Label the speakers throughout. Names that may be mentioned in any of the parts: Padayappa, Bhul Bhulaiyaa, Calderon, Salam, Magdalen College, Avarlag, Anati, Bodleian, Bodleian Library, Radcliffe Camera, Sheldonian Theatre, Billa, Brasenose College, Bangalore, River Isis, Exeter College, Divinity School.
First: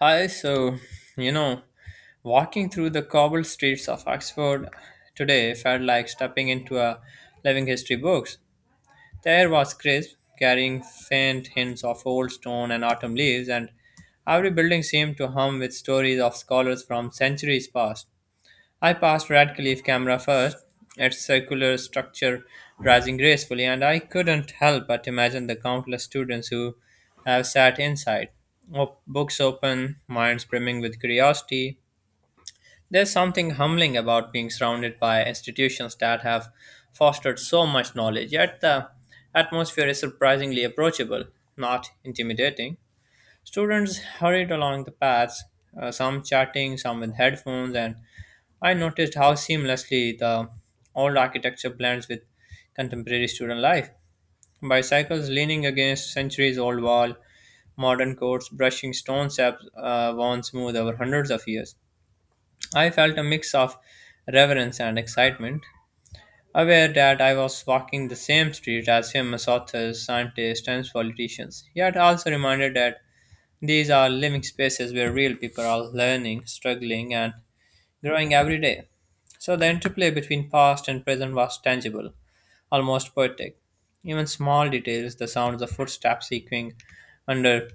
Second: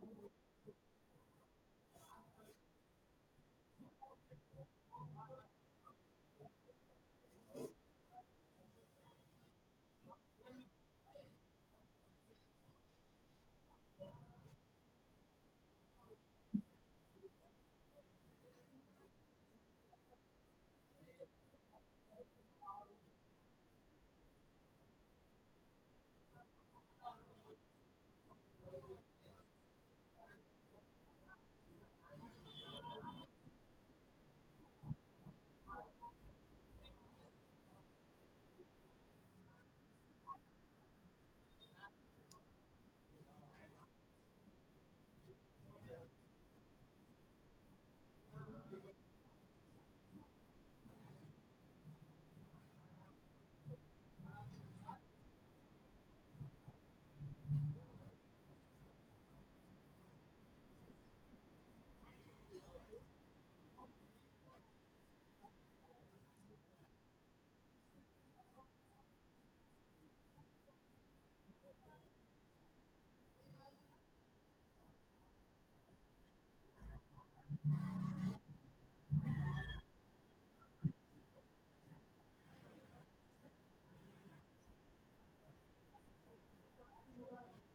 Speaker 1: Hi, you know, walking through the cobbled streets of Oxford today felt like stepping into a living history books. There was Crisp carrying faint hints of old stone and autumn leaves, and every building seemed to hum with stories of scholars from centuries past. I passed Radcliffe camera first, its circular structure rising gracefully, and I couldn't help but imagine the countless students who have sat inside, books open, minds brimming with curiosity. There's something humbling about being surrounded by institutions that have fostered so much knowledge, yet the atmosphere is surprisingly approachable, not intimidating. Students hurried along the paths, some chatting, some with headphones, and I noticed how seamlessly the old architecture blends with contemporary student life. Bicycles leaning against centuries old wall, modern courts brushing stone steps worn smooth over hundreds of years. I felt a mix of reverence and excitement, aware that I was walking the same street as famous authors, scientists, and politicians, yet also reminded that these are living spaces where real people are learning, struggling, and growing every day. So the interplay between past and present was tangible, almost poetic. Even small details, the sounds of footsteps echoing under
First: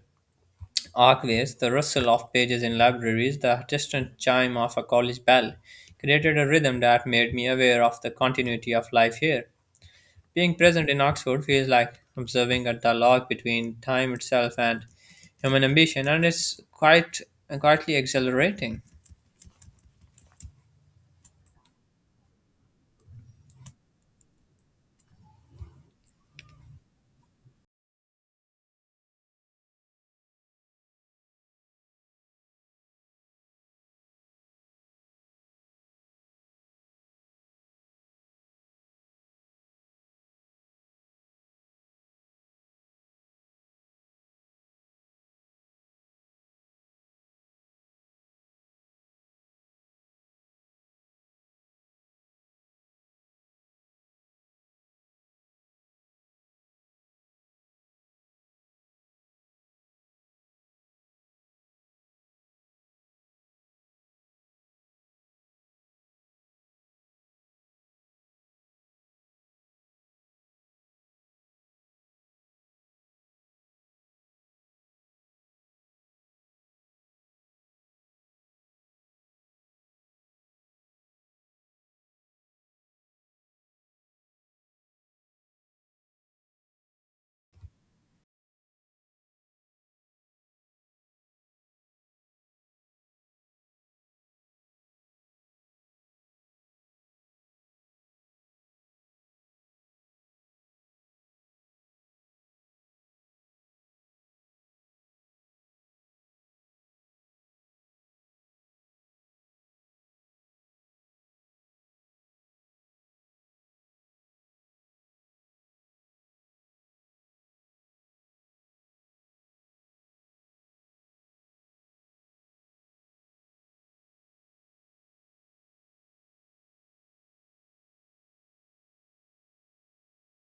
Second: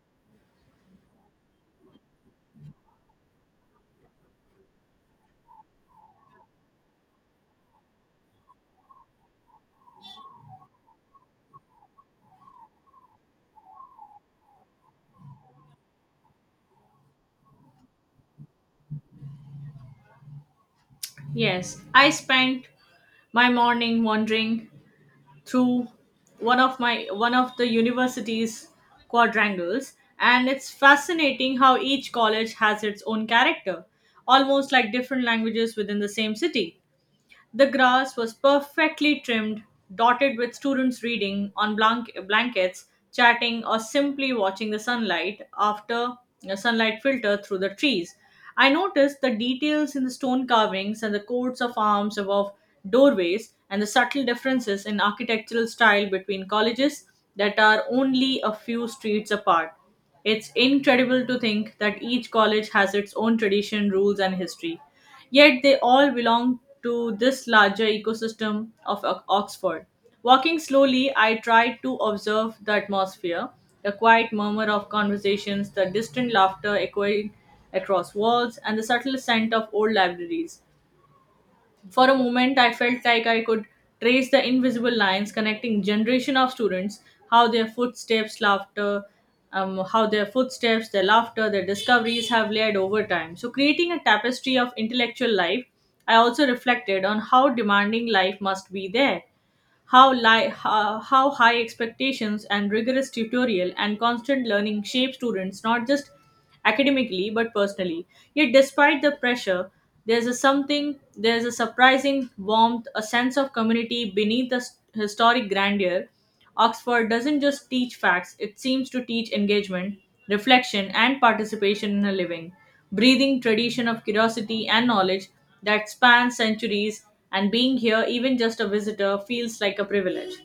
Speaker 1: archways, the rustle of pages in libraries, the distant chime of a college bell, created a rhythm that made me aware of the continuity of life here. Being present in Oxford feels like observing a dialogue between time itself and human ambition, and it's quite quietly exhilarating.
Speaker 2: Yes, I spent my morning wandering through one of the university's quadrangles, and it's fascinating how each college has its own character, almost like different languages within the same city. The grass was perfectly trimmed, dotted with students reading on blankets, chatting, or simply watching the sunlight filter through the trees. I noticed the details in the stone carvings and the coats of arms above doorways and the subtle differences in architectural style between colleges that are only a few streets apart. It's incredible to think that each college has its own tradition, rules, and history. Yet they all belong to this larger ecosystem of Oxford. Walking slowly, I tried to observe the atmosphere, the quiet murmur of conversations, the distant laughter echoing across walls, and the subtle scent of old libraries. For a moment, I felt like I could trace the invisible lines connecting generation of students, how their footsteps, laughter, how their footsteps, their laughter, their discoveries have layered over time. So, creating a tapestry of intellectual life, I also reflected on how demanding life must be there, how high expectations and rigorous tutorial and constant learning shape students not just academically but personally. Yet despite the pressure, there's a surprising warmth, a sense of community beneath the historic grandeur. Oxford doesn't just teach facts, it seems to teach engagement, reflection, and participation in a living, breathing tradition of curiosity and knowledge that spans centuries, and being here, even just a visitor, feels like a privilege.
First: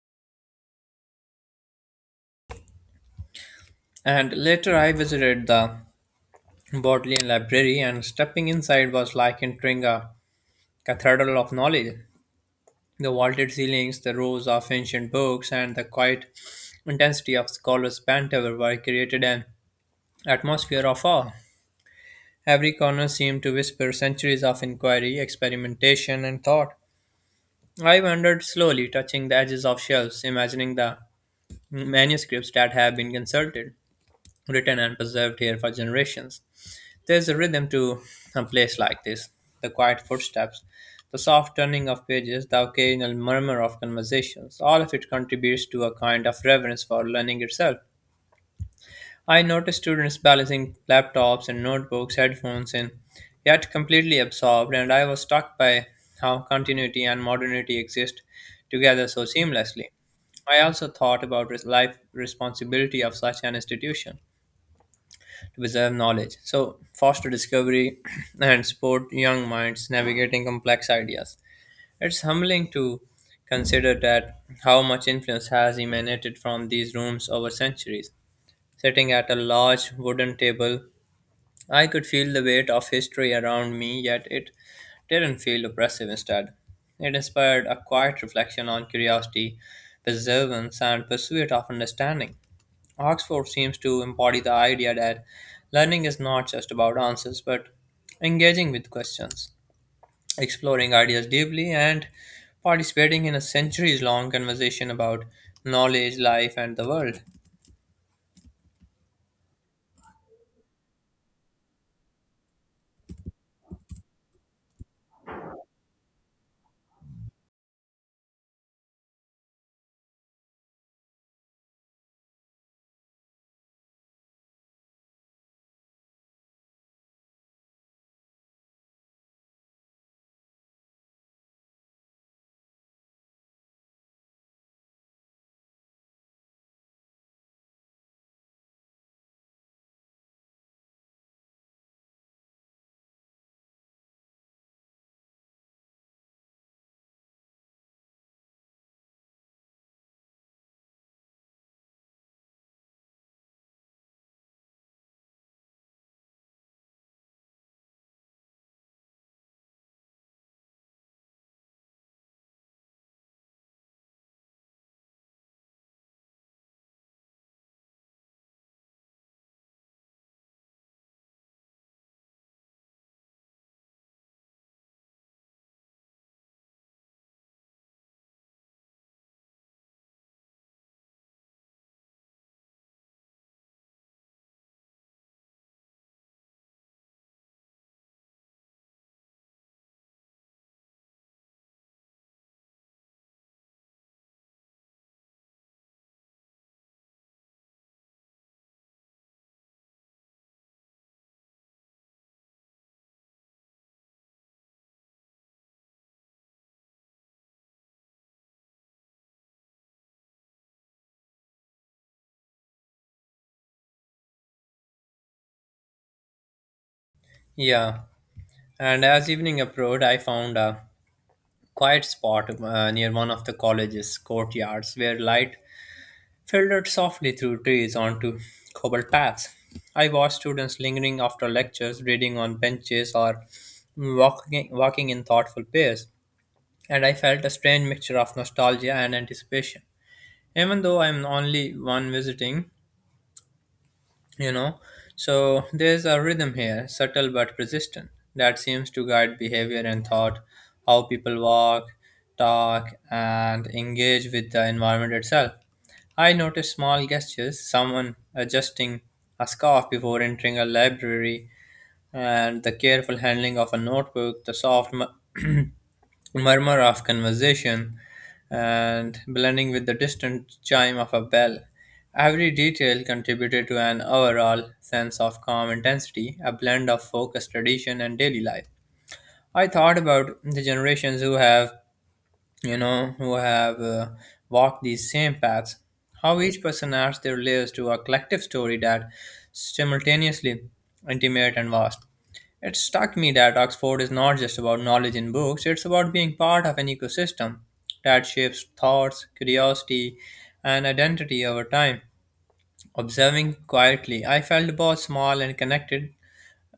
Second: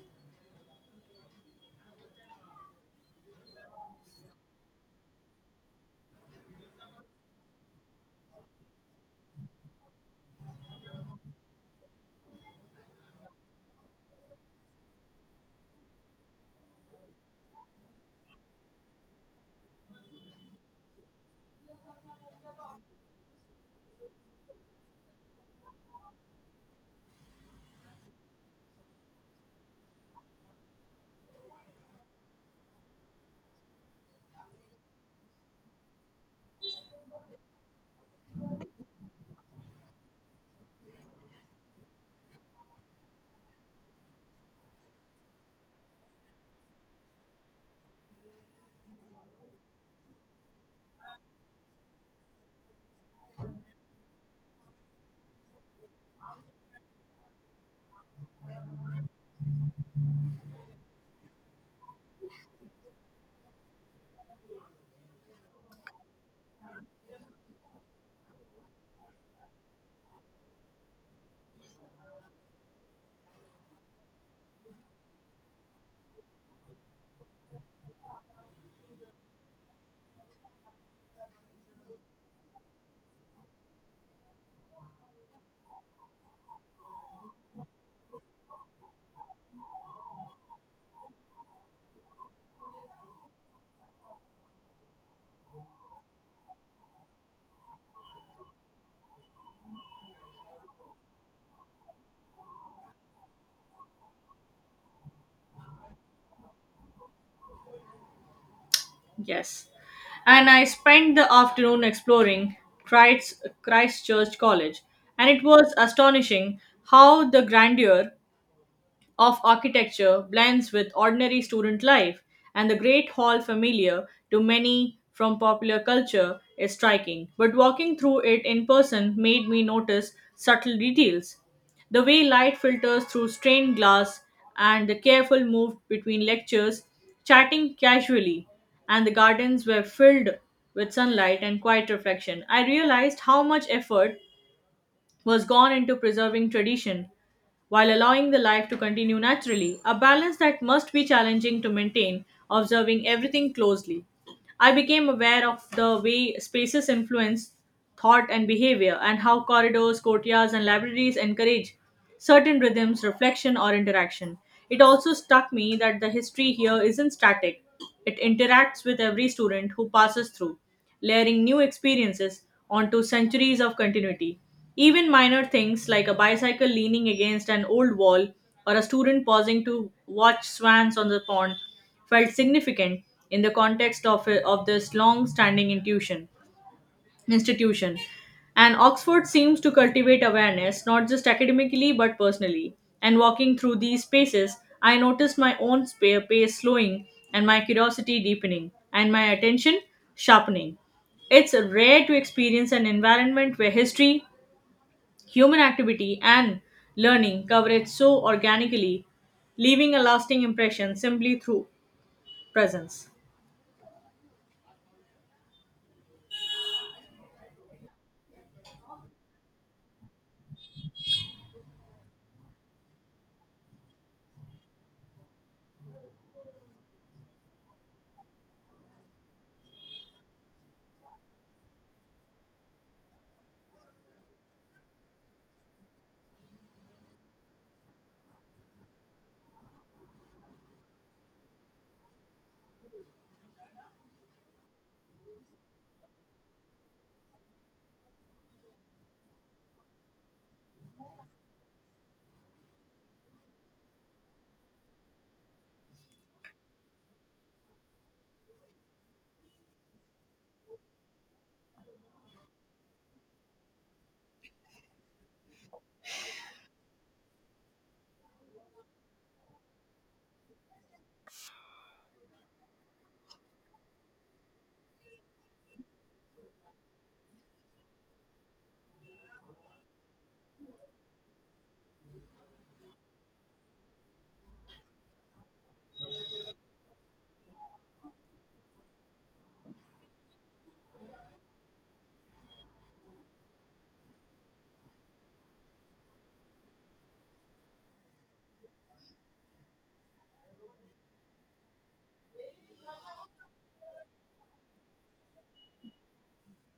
Speaker 1: And later, I visited the Bodleian Library, and stepping inside was like entering a cathedral of knowledge. The vaulted ceilings, the rows of ancient books, and the quiet intensity of scholars' banter were created an atmosphere of awe. Every corner seemed to whisper centuries of inquiry, experimentation, and thought. I wandered slowly, touching the edges of shelves, imagining the manuscripts that have been consulted, written, and preserved here for generations. There's a rhythm to a place like this, the quiet footsteps, the soft turning of pages, the occasional murmur of conversations. All of it contributes to a kind of reverence for learning itself. I notice students balancing laptops and notebooks, headphones, and yet completely absorbed, and I was struck by how continuity and modernity exist together so seamlessly. I also thought about life responsibility of such an institution reserve knowledge. So, foster discovery and support young minds navigating complex ideas. It's humbling to consider that how much influence has emanated from these rooms over centuries. Sitting at a large wooden table, I could feel the weight of history around me, yet it didn't feel oppressive instead. It inspired a quiet reflection on curiosity, perseverance, and pursuit of understanding. Oxford seems to embody the idea that learning is not just about answers, but engaging with questions, exploring ideas deeply, and participating in a centuries long conversation about knowledge, life, and the world.
Speaker 2: Yes. And I spent the afternoon exploring Christchurch College, and it was astonishing how the grandeur of architecture blends with ordinary student life, and the Great Hall, familiar to many from popular culture, is striking. But walking through it in person made me notice subtle details, the way light filters through stained glass, and the careful move between lectures, chatting casually, and the gardens were filled with sunlight and quiet reflection. I realized how much effort was gone into preserving tradition while allowing the life to continue naturally, a balance that must be challenging to maintain. Observing everything closely, I became aware of the way spaces influence thought and behavior, and how corridors, courtyards, and libraries encourage certain rhythms, reflection, or interaction. It also struck me that the history here isn't static. It interacts with every student who passes through, layering new experiences onto centuries of continuity. Even minor things like a bicycle leaning against an old wall or a student pausing to watch swans on the pond felt significant in the context of this long standing intuition institution. And Oxford seems to cultivate awareness, not just academically, but personally. And walking through these spaces, I noticed my own pace slowing and my curiosity deepening and my attention sharpening. It's rare to experience an environment where history, human activity, and learning cover so organically, leaving a lasting impression simply through presence.
Speaker 1: Yeah, and as evening approached, I found a quiet spot near one of the college's courtyards where light filtered softly through trees onto cobble paths. I watched students lingering after lectures, reading on benches, or walking in thoughtful pairs, and I felt a strange mixture of nostalgia and anticipation. Even though I am only one visiting, you know so there's a rhythm here, subtle but persistent, that seems to guide behavior and thought, how people walk, talk and engage with the environment itself. I notice small gestures, someone adjusting a scarf before entering a library, and the careful handling of a notebook, the murmur of conversation, and blending with the distant chime of a bell. Every detail contributed to an overall sense of calm intensity, a blend of focused tradition and daily life. I thought about the generations who have you know, who have uh, walked these same paths, how each person adds their layers to a collective story that simultaneously intimate and vast. It struck me that Oxford is not just about knowledge in books, it's about being part of an ecosystem that shapes thoughts, curiosity, and identity over time. Observing quietly, I felt both small and connected,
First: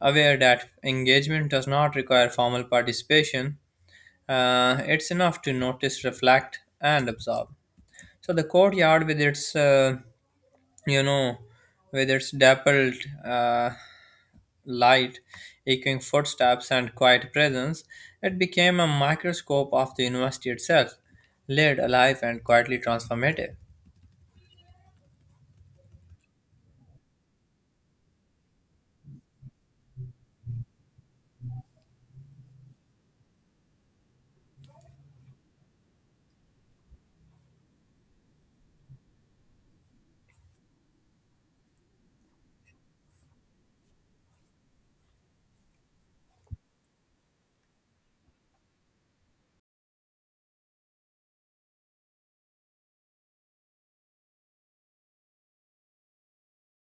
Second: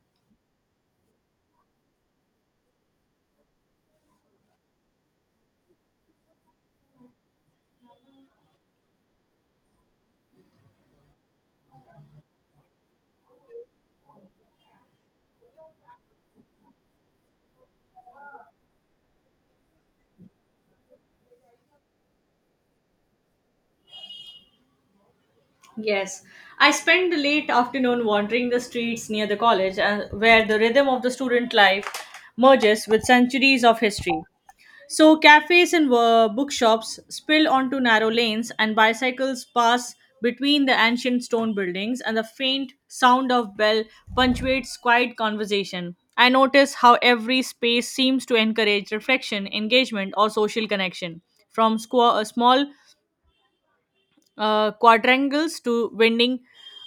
Speaker 1: aware that engagement does not require formal participation. It's enough to notice, reflect, and absorb. So the courtyard, with its you know, with its dappled uh, light, echoing footsteps, and quiet presence, it became a microscope of the university itself, laid alive and quietly transformative.
Speaker 2: Yes, I spent the late afternoon wandering the streets near the college, where the rhythm of the student life merges with centuries of history. So, cafes and bookshops spill onto narrow lanes, and bicycles pass between the ancient stone buildings, and the faint sound of bell punctuates quiet conversation. I notice how every space seems to encourage reflection, engagement, or social connection. From small quadrangles to winding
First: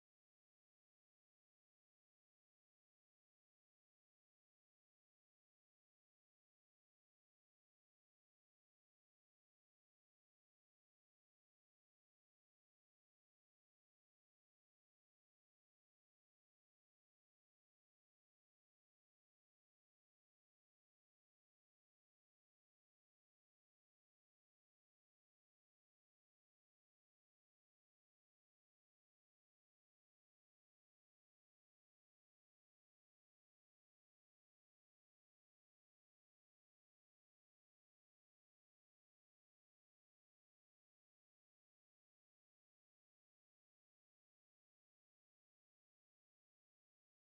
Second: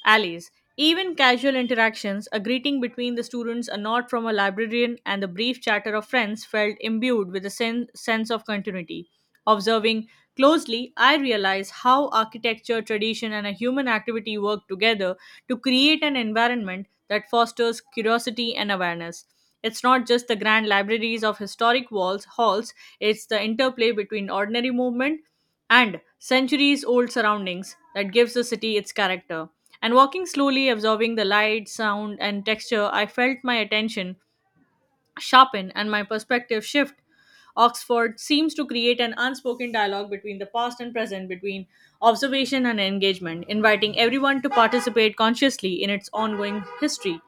Speaker 2: alleys. Even casual interactions, a greeting between the students, a nod from a librarian, and the brief chatter of friends felt imbued with a sense of continuity. Observing closely, I realized how architecture, tradition, and a human activity work together to create an environment that fosters curiosity and awareness. It's not just the grand libraries of historic walls, halls, it's the interplay between ordinary movement and centuries old surroundings that gives the city its character. And walking slowly, absorbing the light, sound, and texture, I felt my attention sharpen and my perspective shift. Oxford seems to create an unspoken dialogue between the past and present, between observation and engagement, inviting everyone to participate consciously in its ongoing history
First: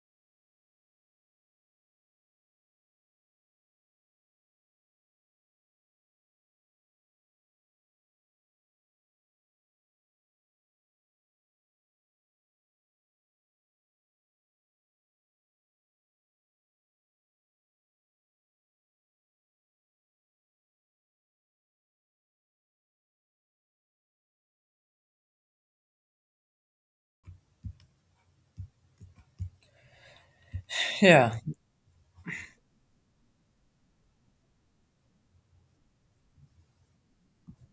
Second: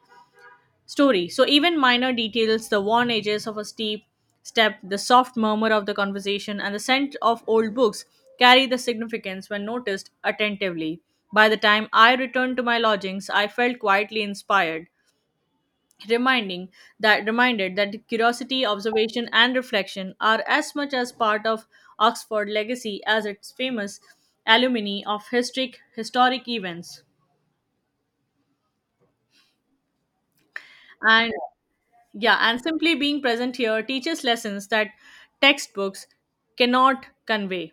Speaker 2: story. So even minor details, the worn edges of a steep step, the soft murmur of the conversation, and the scent of old books carry the significance when noticed attentively. By the time I returned to my lodgings, I felt quietly inspired, reminding that reminded that curiosity, observation, and reflection are as much as part of Oxford legacy as its famous alumni of historic events. And
Speaker 1: Yeah,
Speaker 2: yeah, and simply being present here teaches lessons that textbooks cannot convey.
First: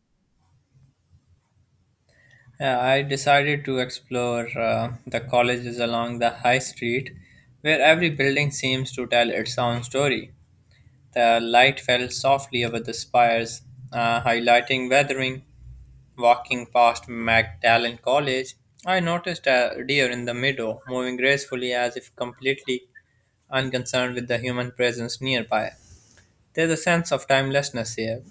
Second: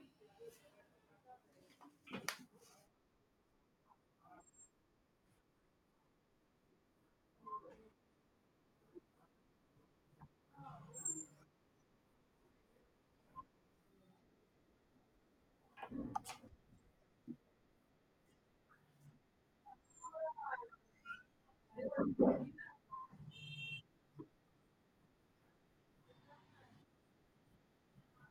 Speaker 1: yeah, I decided to explore the colleges along the high street, where every building seems to tell its own story. The light fell softly over the spires, highlighting weathering. Walking past Magdalen College, I noticed a deer in the meadow, moving gracefully as if completely unconcerned with the human presence nearby. There's a sense of timelessness here.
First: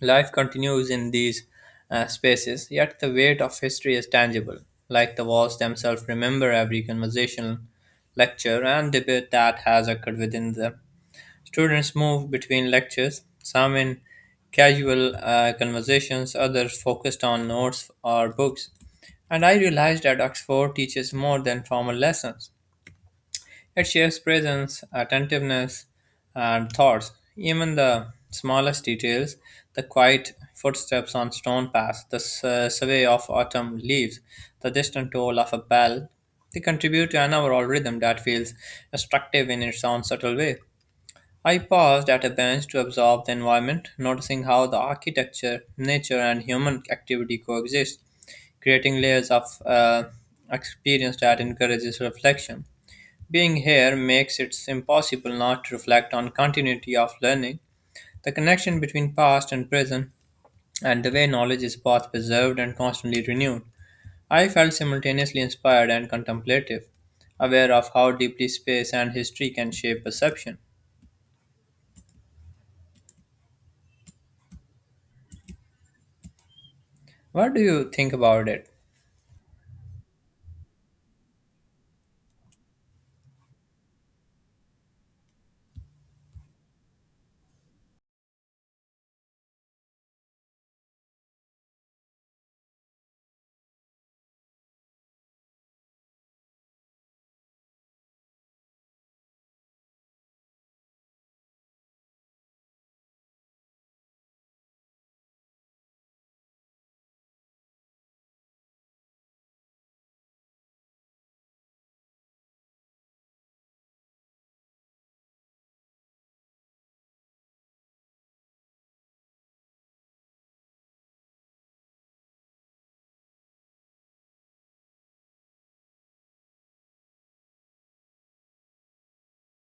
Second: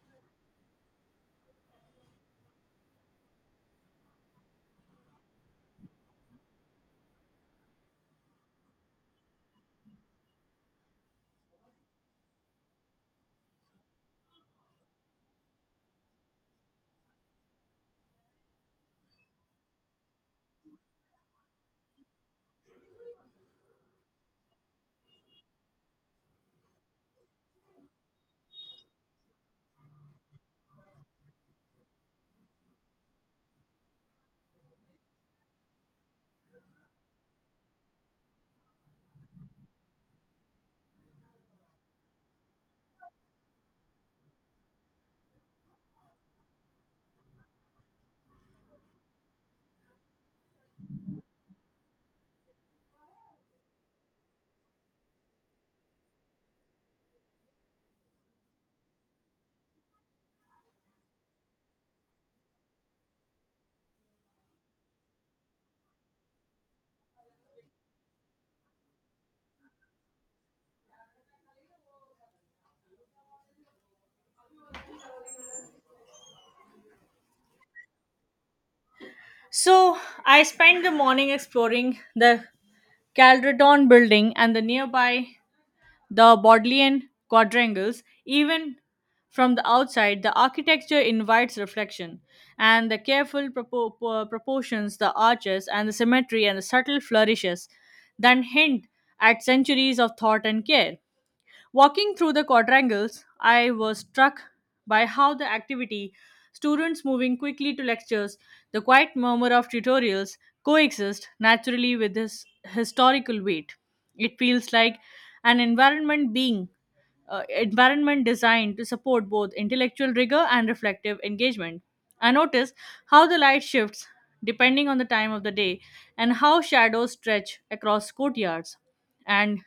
Speaker 1: Life continues in these spaces, yet the weight of history is tangible, like the walls themselves remember every conversation, lecture, and debate that has occurred within them. Students move between lectures, some in casual conversations, others focused on notes or books. And I realized that Oxford teaches more than formal lessons. It shares presence, attentiveness, and thoughts. Even the smallest details, the quiet footsteps on stone paths, the survey of autumn leaves, the distant toll of a bell, they contribute to an overall rhythm that feels instructive in its own subtle way. I paused at a bench to absorb the environment, noticing how the architecture, nature, and human activity coexist, creating layers of experience that encourages reflection. Being here makes it impossible not to reflect on continuity of learning, the connection between past and present, and the way knowledge is both preserved and constantly renewed. I felt simultaneously inspired and contemplative, aware of how deeply space and history can shape perception. What do you think about it?
Speaker 2: So I spent the morning exploring the Calderon building and the nearby the Bodleian quadrangles. Even from the outside, the architecture invites reflection, and the careful proportions, the arches, and the symmetry, and the subtle flourishes that hint at centuries of thought and care. Walking through the quadrangles, I was struck by how the activity, students moving quickly to lectures, the quiet murmur of tutorials coexist naturally with this historical weight. It feels like an environment designed to support both intellectual rigor and reflective engagement. I notice how the light shifts depending on the time of the day and how shadows stretch across courtyards. And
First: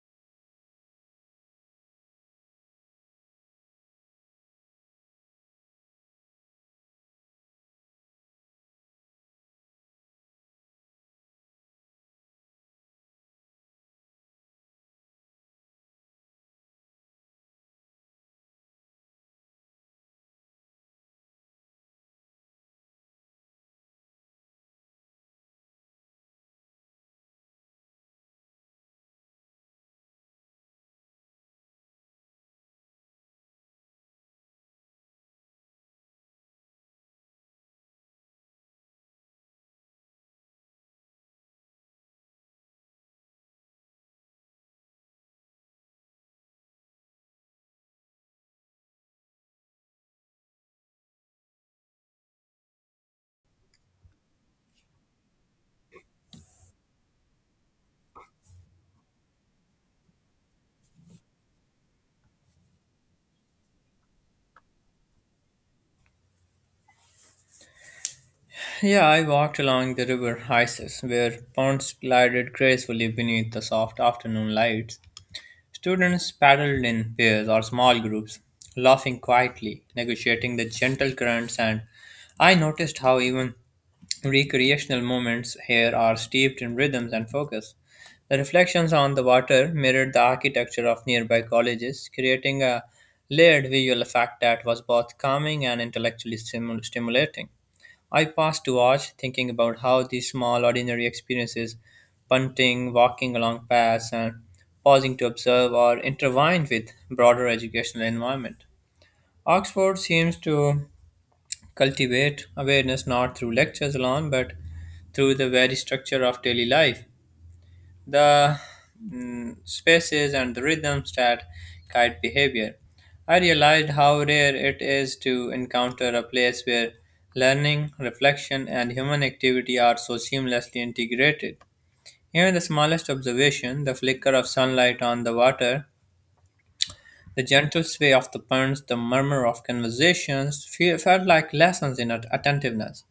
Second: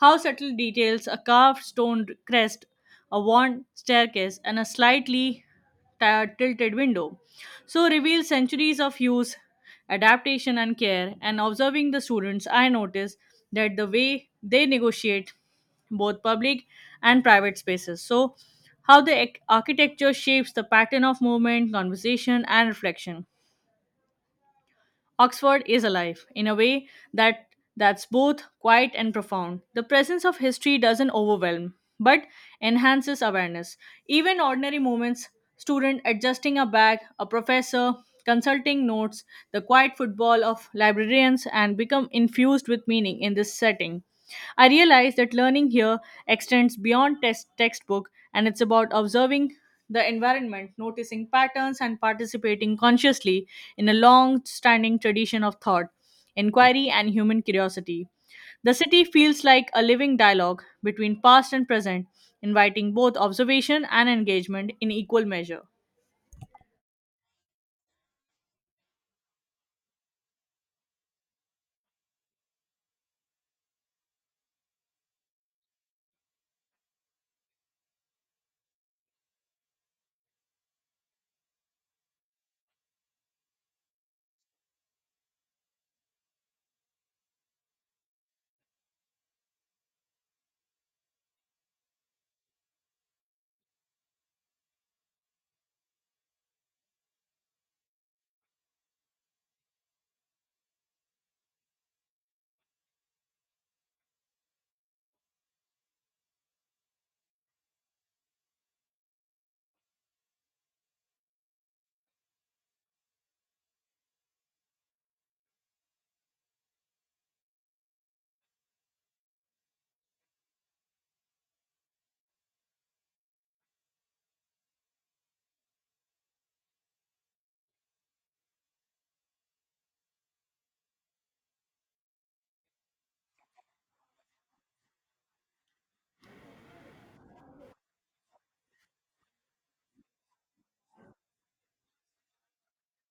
Speaker 2: how subtle details, a carved stone crest, a worn staircase, and a slightly tilted window so reveal centuries of use, adaptation, and care. And observing the students, I notice that the way they negotiate both public and private spaces. So, how the architecture shapes the pattern of movement, conversation, and reflection. Oxford is alive in a way that's both quiet and profound. The presence of history doesn't overwhelm, but enhances awareness. Even ordinary moments, student adjusting a bag, a professor consulting notes, the quiet football of librarians and become infused with meaning in this setting. I realize that learning here extends beyond test textbook, and it's about observing the environment, noticing patterns, and participating consciously in a long standing tradition of thought, inquiry, and human curiosity. The city feels like a living dialogue between past and present, inviting both observation and engagement in equal measure.
Speaker 1: Yeah, I walked along the river Isis, where ponds glided gracefully beneath the soft afternoon lights. Students paddled in pairs or small groups, laughing quietly, negotiating the gentle currents, and I noticed how even recreational moments here are steeped in rhythms and focus. The reflections on the water mirrored the architecture of nearby colleges, creating a layered visual effect that was both calming and intellectually stimulating. I paused to watch, thinking about how these small, ordinary experiences, punting, walking along paths, and pausing to observe are intertwined with broader educational environment. Oxford seems to cultivate awareness not through lectures alone, but through the very structure of daily life, the spaces and the rhythms that guide behavior. I realized how rare it is to encounter a place where learning, reflection, and human activity are so seamlessly integrated. Even the smallest observation, the flicker of sunlight on the water, the gentle sway of the pens, the murmur of conversations, felt like lessons in attentiveness.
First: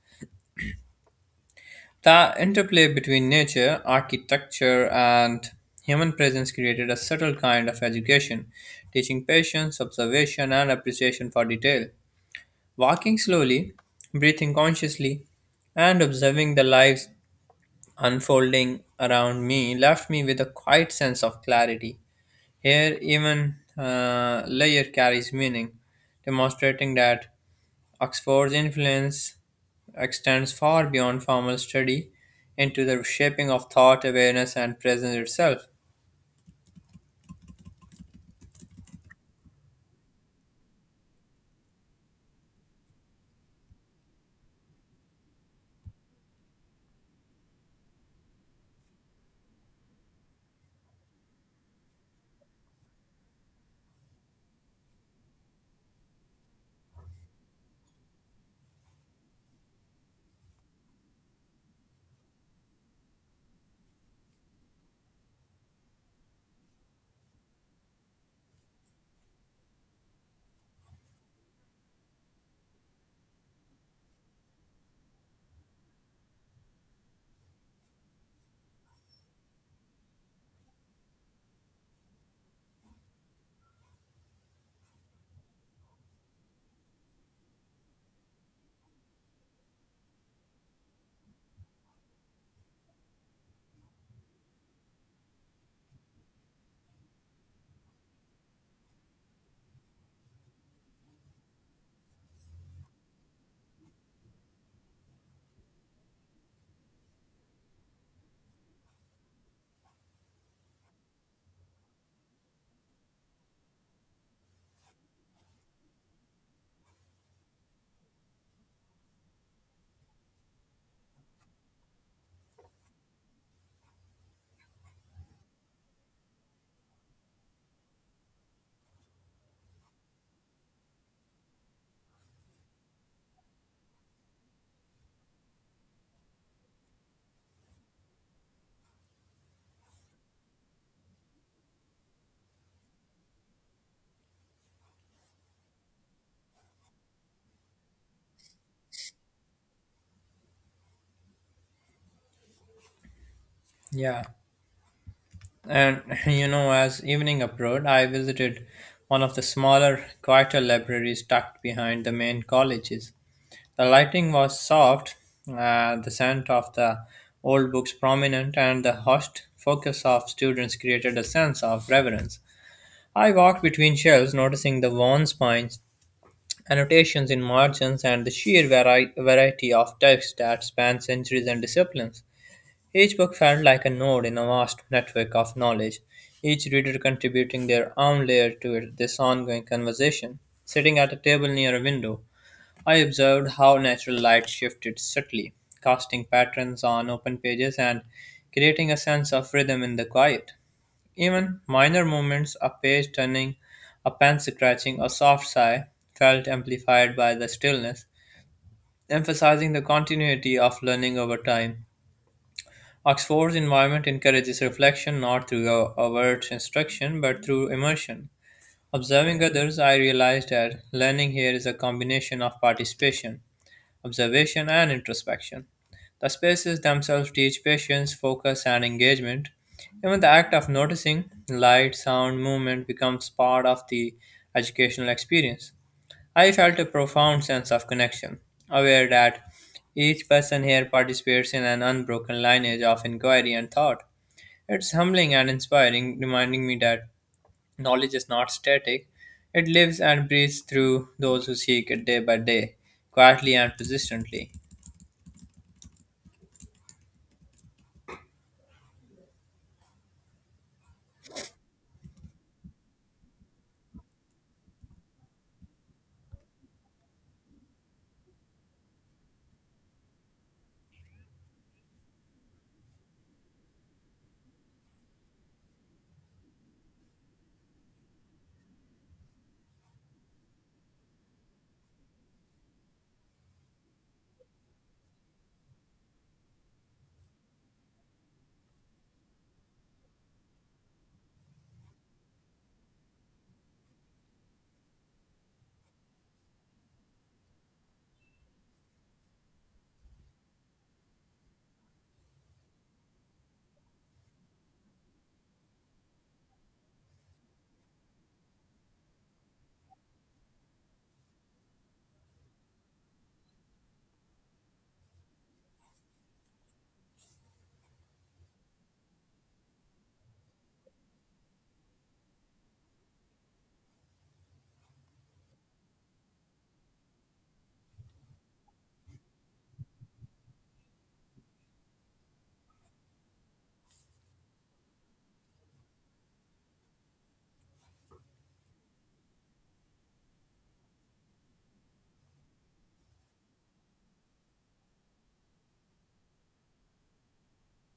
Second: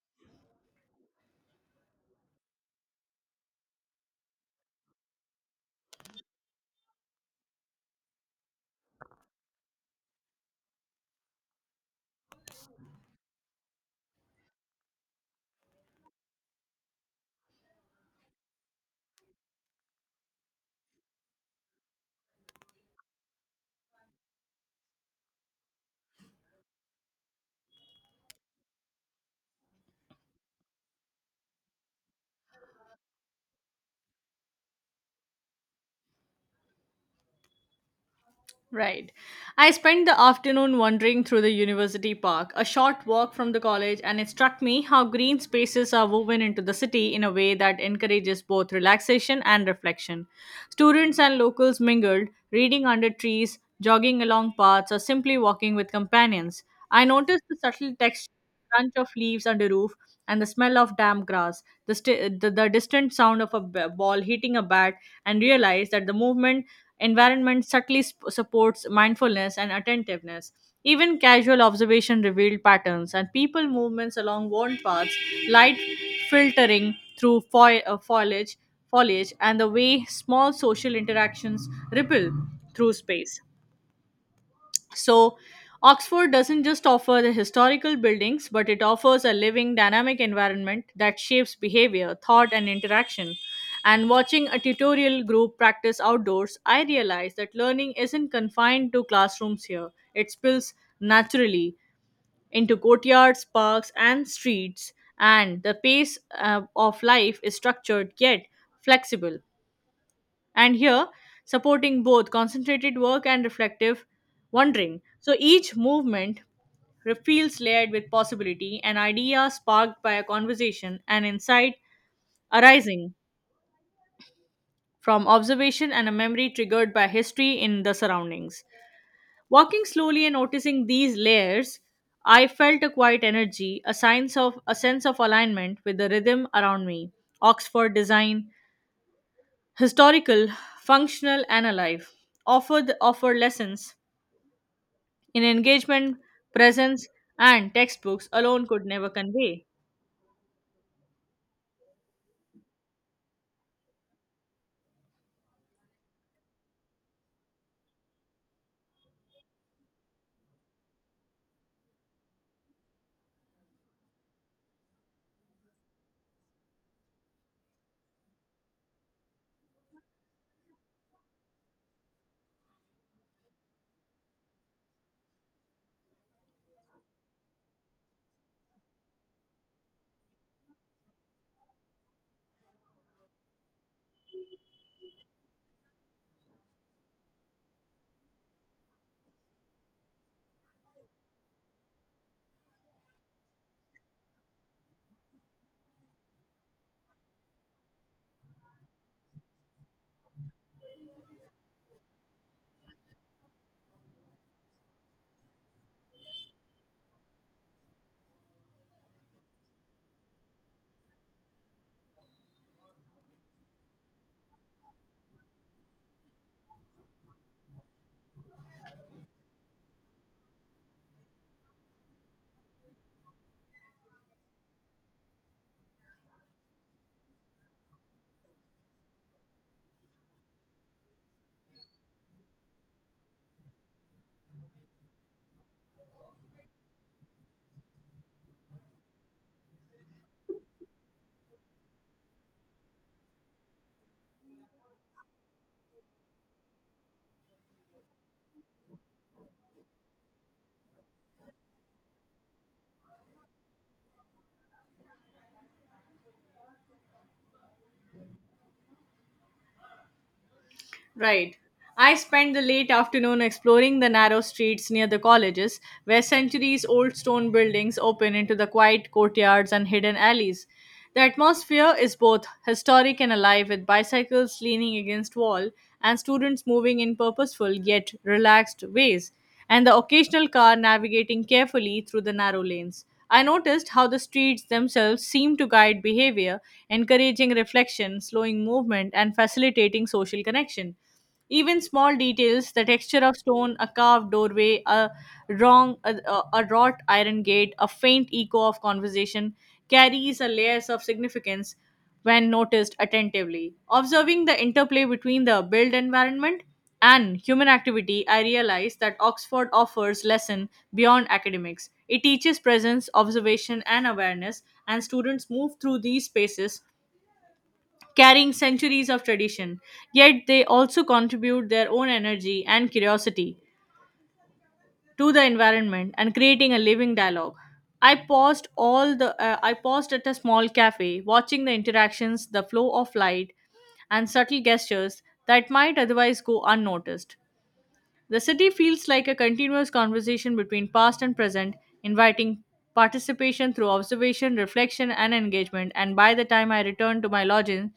Speaker 1: The interplay between nature, architecture, and human presence created a subtle kind of education, teaching patience, observation, and appreciation for detail. Walking slowly, breathing consciously, and observing the lives unfolding around me left me with a quiet sense of clarity. Here, even layer carries meaning, demonstrating that Oxford's influence extends far beyond formal study into the shaping of thought, awareness, and presence itself.
Speaker 2: Right. I spent the afternoon wandering through the university park, a short walk from the college, and it struck me how green spaces are woven into the city in a way that encourages both relaxation and reflection. Students and locals mingled, reading under trees, jogging along paths, or simply walking with companions. I noticed the subtle texture, crunch of leaves under roof, and the smell of damp grass, the distant sound of a ball hitting a bat, and realize that the movement environment subtly supports mindfulness and attentiveness. Even casual observation revealed patterns and people movements along worn paths, light filtering through foliage, and the way small social interactions ripple through space. So, Oxford doesn't just offer the historical buildings, but it offers a living, dynamic environment that shapes behavior, thought, and interaction. And watching a tutorial group practice outdoors, I realized that learning isn't confined to classrooms here. It spills naturally into courtyards, parks, and streets, and the pace of life is structured yet flexible and here supporting both concentrated work and reflective wondering. So each movement feels layered with possibility, an idea sparked by a conversation, an insight arising from observation, and a memory triggered by history in the surroundings. Walking slowly and noticing these layers, I felt a quiet energy, a sense of alignment with the rhythm around me. Oxford design, historical, functional, and alive, offer lessons in engagement, presence, and textbooks alone could never convey.
Speaker 1: Yeah. And as evening approached, I visited one of the smaller, quieter libraries tucked behind the main colleges. The lighting was soft, the scent of the old books prominent, and the hushed focus of students created a sense of reverence. I walked between shelves, noticing the worn spines, annotations in margins and the sheer variety of text that spans centuries and disciplines. Each book felt like a node in a vast network of knowledge, each reader contributing their own layer to this ongoing conversation. Sitting at a table near a window, I observed how natural light shifted subtly, casting patterns on open pages and creating a sense of rhythm in the quiet. Even minor movements, a page turning, a pen scratching, a soft sigh, felt amplified by the stillness, emphasizing the continuity of learning over time. Oxford's environment encourages reflection not through overt instruction but through immersion. Observing others, I realized that learning here is a combination of participation, observation, and introspection. The spaces themselves teach patience, focus, and engagement. Even the act of noticing light, sound, movement becomes part of the educational experience. I felt a profound sense of connection, aware that each person here participates in an unbroken lineage of inquiry and thought. It's humbling and inspiring, reminding me that knowledge is not static. It lives and breathes through those who seek it day by day, quietly and persistently.
Speaker 2: Right. I spent the late afternoon exploring the narrow streets near the colleges, where centuries old stone buildings open into the quiet courtyards and hidden alleys. The atmosphere is both historic and alive, with bicycles leaning against wall and students moving in purposeful yet relaxed ways, and the occasional car navigating carefully through the narrow lanes. I noticed how the streets themselves seem to guide behavior, encouraging reflection, slowing movement, and facilitating social connection. Even small details, the texture of stone, a carved doorway, a wrought iron gate, a faint echo of conversation, carries a layers of significance when noticed attentively. Observing the interplay between the built environment and human activity, I realized that Oxford offers lesson beyond academics. It teaches presence, observation, and awareness, and students move through these spaces carrying centuries of tradition. Yet they also contribute their own energy and curiosity to the environment and creating a living dialogue. I paused at a small cafe watching the interactions, the flow of light and subtle gestures that might otherwise go unnoticed. The city feels like a continuous conversation between past and present, inviting participation through observation, reflection, and engagement. And by the time I returned to my lodging,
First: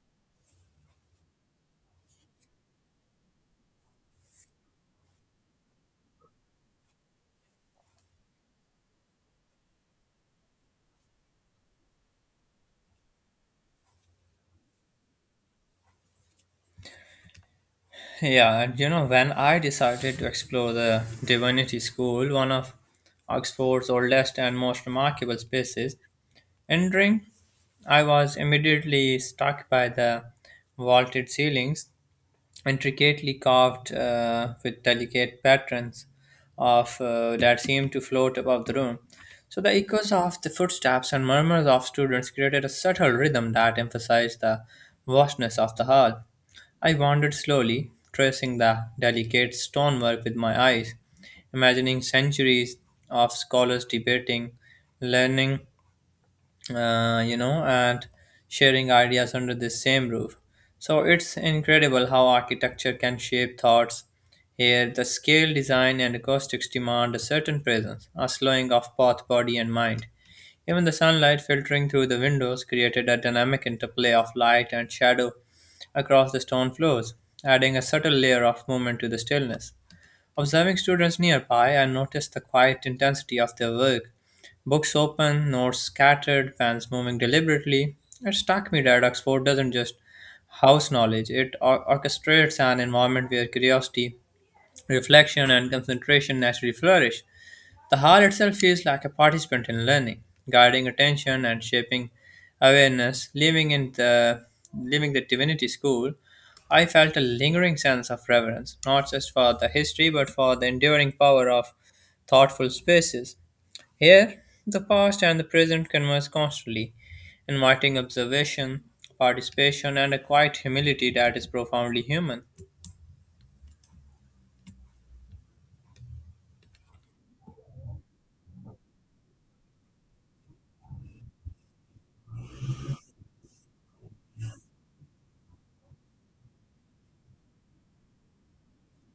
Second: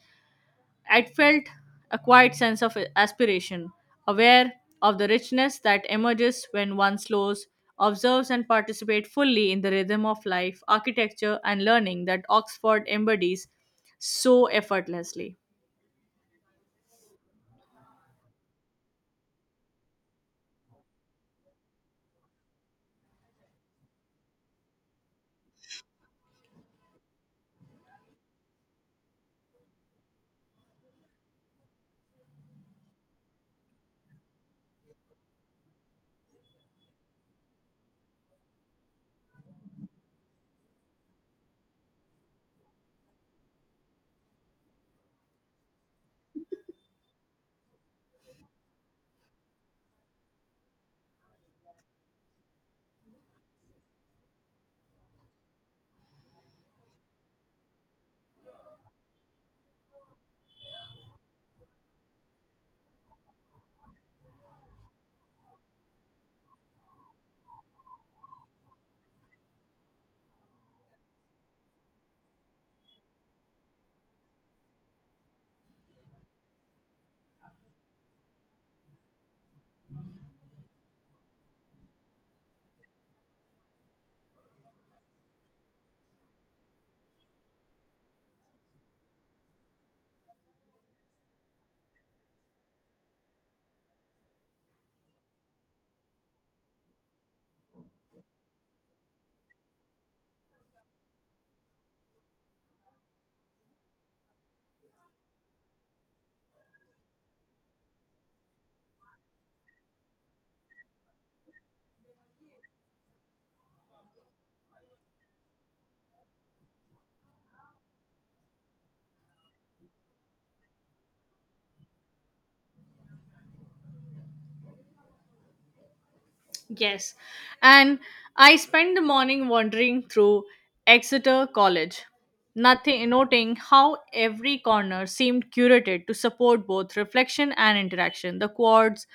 Speaker 2: I felt a quiet sense of aspiration, aware of the richness that emerges when one slows, observes, and participates fully in the rhythm of life, architecture, and learning that Oxford embodies so effortlessly.
Speaker 1: Yeah, and when I decided to explore the Divinity School, one of Oxford's oldest and most remarkable spaces, entering, I was immediately struck by the vaulted ceilings, intricately carved with delicate patterns of that seemed to float above the room. So the echoes of the footsteps and murmurs of students created a subtle rhythm that emphasized the vastness of the hall. I wandered slowly, tracing the delicate stonework with my eyes, imagining centuries of scholars debating, learning, and sharing ideas under the same roof. So it's incredible how architecture can shape thoughts. Here, the scale, design, and acoustics demand a certain presence, a slowing of both body and mind. Even the sunlight filtering through the windows created a dynamic interplay of light and shadow across the stone floors, adding a subtle layer of movement to the stillness. Observing students nearby, I noticed the quiet intensity of their work. Books open, notes scattered, pens moving deliberately. It struck me that Oxford doesn't just house knowledge, it orchestrates an environment where curiosity, reflection, and concentration naturally flourish. The hall itself feels like a participant in learning, guiding attention and shaping awareness. Living the Divinity School, I felt a lingering sense of reverence, not just for the history but for the enduring power of thoughtful spaces. Here, the past and the present converse constantly, inviting observation, participation, and a quiet humility that is profoundly human.
Speaker 2: Yes. And I spent the morning wandering through Exeter College, nothing noting how every corner seemed curated to support both reflection and interaction. The quads,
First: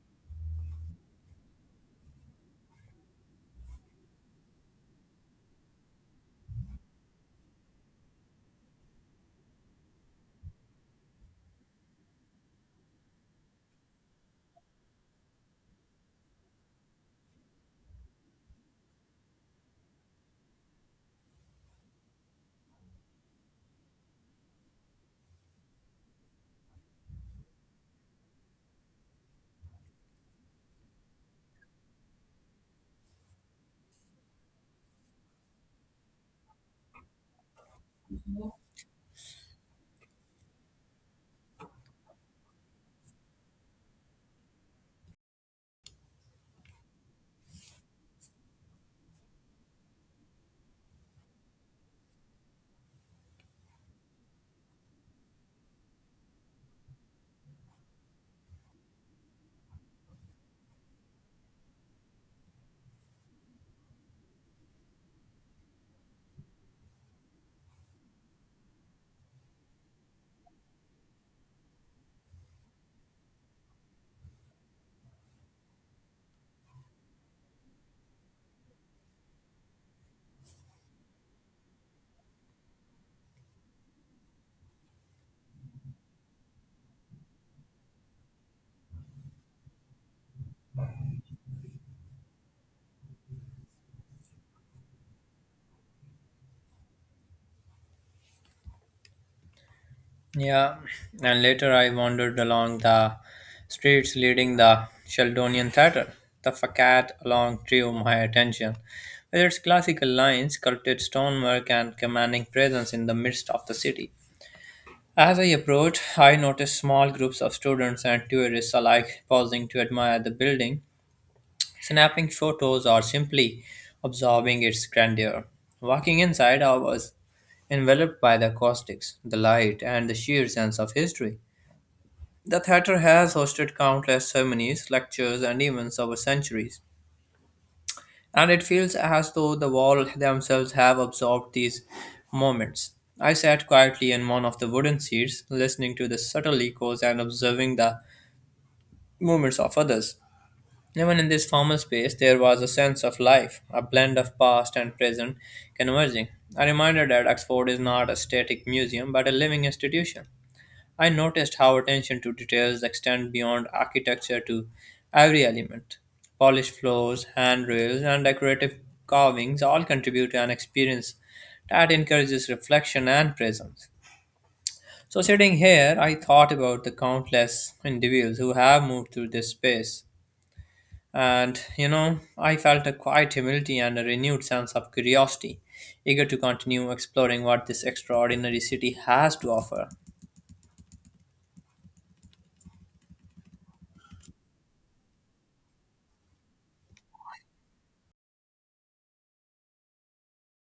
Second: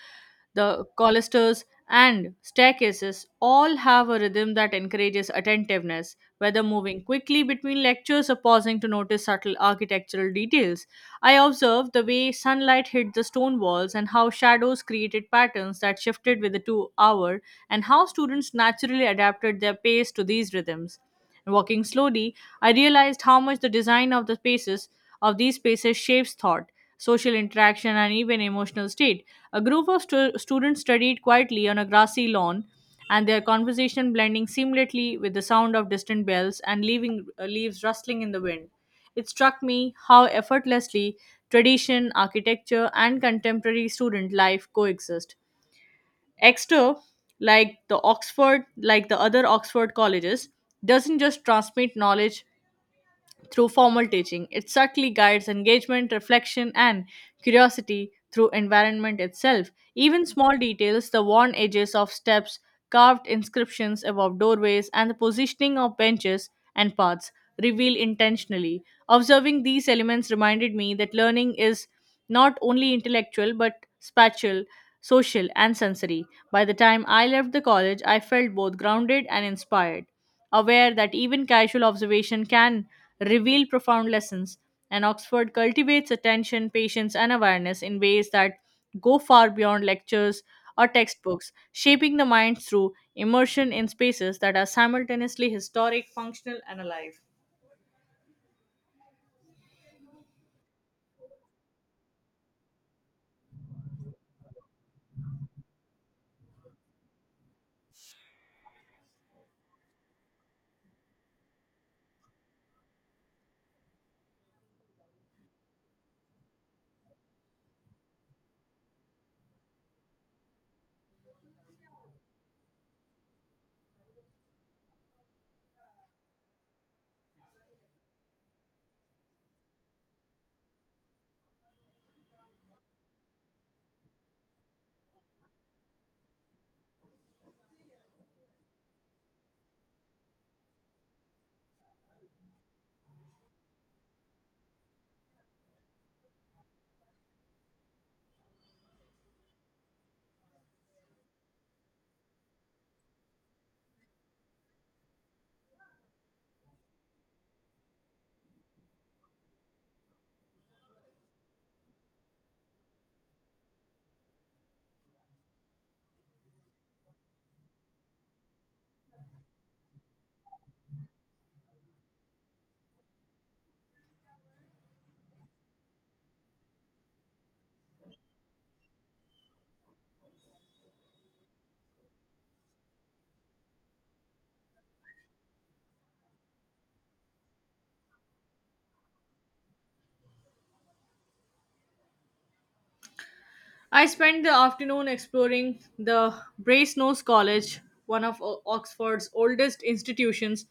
Speaker 2: the colisters, and staircases all have a rhythm that encourages attentiveness. Whether moving quickly between lectures or pausing to notice subtle architectural details, I observed the way sunlight hit the stone walls and how shadows created patterns that shifted with the 2 hour, and how students naturally adapted their pace to these rhythms. And walking slowly, I realized how much the design of the spaces of these spaces shapes thought, social interaction, and even emotional state. A group of students studied quietly on a grassy lawn, and their conversation blending seamlessly with the sound of distant bells and leaves rustling in the wind. It struck me how effortlessly tradition, architecture, and contemporary student life coexist. Exeter, like the other Oxford colleges, doesn't just transmit knowledge through formal teaching. It subtly guides engagement, reflection, and curiosity through environment itself. Even small details, the worn edges of steps, carved inscriptions above doorways, and the positioning of benches and paths reveal intentionally. Observing these elements reminded me that learning is not only intellectual but spatial, social, and sensory. By the time I left the college, I felt both grounded and inspired, aware that even casual observation can reveal profound lessons, and Oxford cultivates attention, patience, and awareness in ways that go far beyond lectures or textbooks, shaping the mind through immersion in spaces that are simultaneously historic, functional, and alive.
Speaker 1: Yeah, and later I wandered along the streets leading the Sheldonian Theatre. The facade along drew my attention, with its classical lines, sculpted stonework, and commanding presence in the midst of the city. As I approached, I noticed small groups of students and tourists alike pausing to admire the building, snapping photos, or simply absorbing its grandeur. Walking inside, I was enveloped by the acoustics, the light, and the sheer sense of history. The theater has hosted countless ceremonies, lectures, and events over centuries, and it feels as though the walls themselves have absorbed these moments. I sat quietly in one of the wooden seats, listening to the subtle echoes and observing the movements of others. Even in this formal space, there was a sense of life, a blend of past and present converging. A reminder that Oxford is not a static museum but a living institution. I noticed how attention to details extend beyond architecture to every element. Polished floors, handrails, and decorative carvings all contribute to an experience that encourages reflection and presence. So, sitting here, I thought about the countless individuals who have moved through this space. And, I felt a quiet humility and a renewed sense of curiosity, eager to continue exploring what this extraordinary city has to offer.
Speaker 2: I spent the afternoon exploring the Brasenose College, one of Oxford's oldest institutions,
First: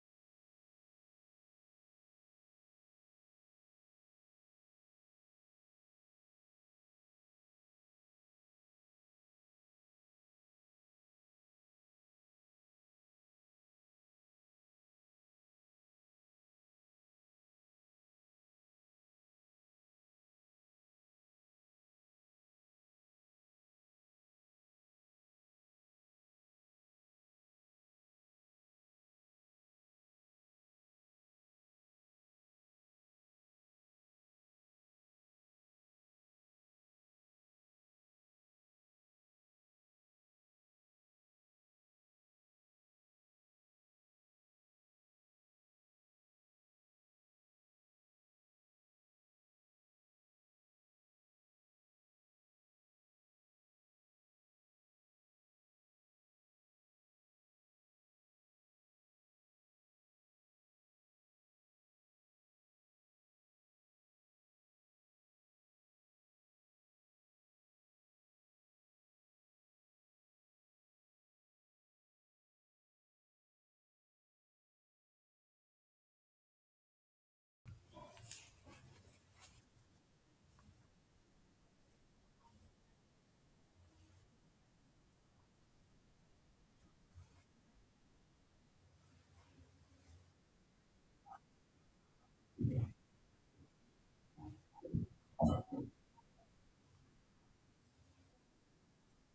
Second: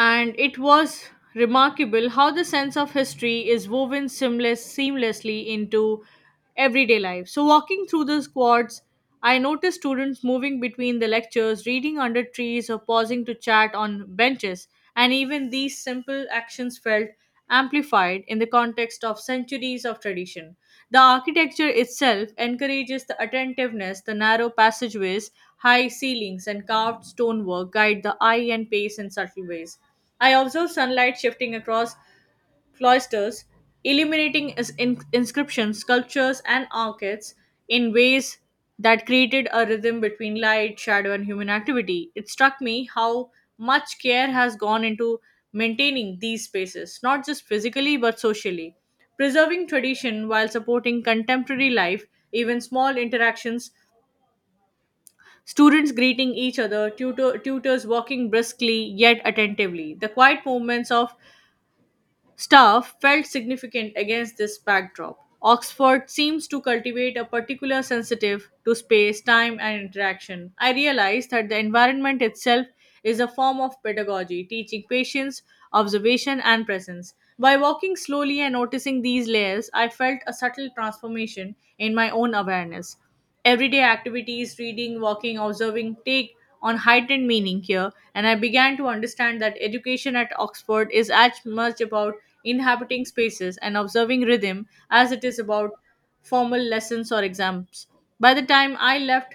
Speaker 2: and it was remarkable how the sense of history is seamlessly into everyday life. So, walking through the squads, I noticed students moving between the lectures, reading under trees, or pausing to chat on benches. And even these simple actions felt amplified in the context of centuries of tradition. The architecture itself encourages the attentiveness, the narrow passageways, high ceilings, and carved stonework guide the eye and pace in subtle ways. I observe sunlight shifting across cloisters, illuminating inscriptions, sculptures, and arcades in ways that created a rhythm between light, shadow, and human activity. It struck me how much care has gone into maintaining these spaces, not just physically but socially. Preserving tradition while supporting contemporary life, even small interactions, students greeting each other, tutors walking briskly yet attentively. The quiet movements of staff felt significant against this backdrop. Oxford seems to cultivate a particular sensitive to space, time, and interaction. I realized that the environment itself is a form of pedagogy, teaching patience, observation, and presence. By walking slowly and noticing these layers, I felt a subtle transformation in my own awareness. Everyday activities, reading, walking, observing, take on heightened meaning here, and I began to understand that education at Oxford is as much about inhabiting spaces and observing rhythm as it is about formal lessons or exams. By the time I left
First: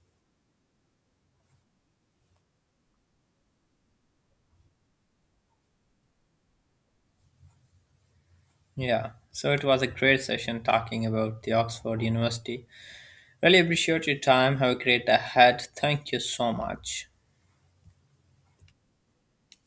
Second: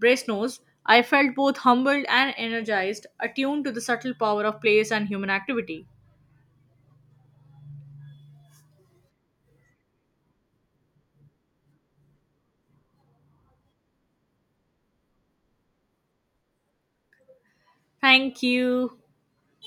Speaker 2: Brasenose, I felt both humbled and energized, attuned to the subtle power of place and human activity.
Speaker 1: Yeah, so it was a great session talking about the Oxford University. Really appreciate your time. Have a great ahead. Thank you so much.
Speaker 2: Thank you.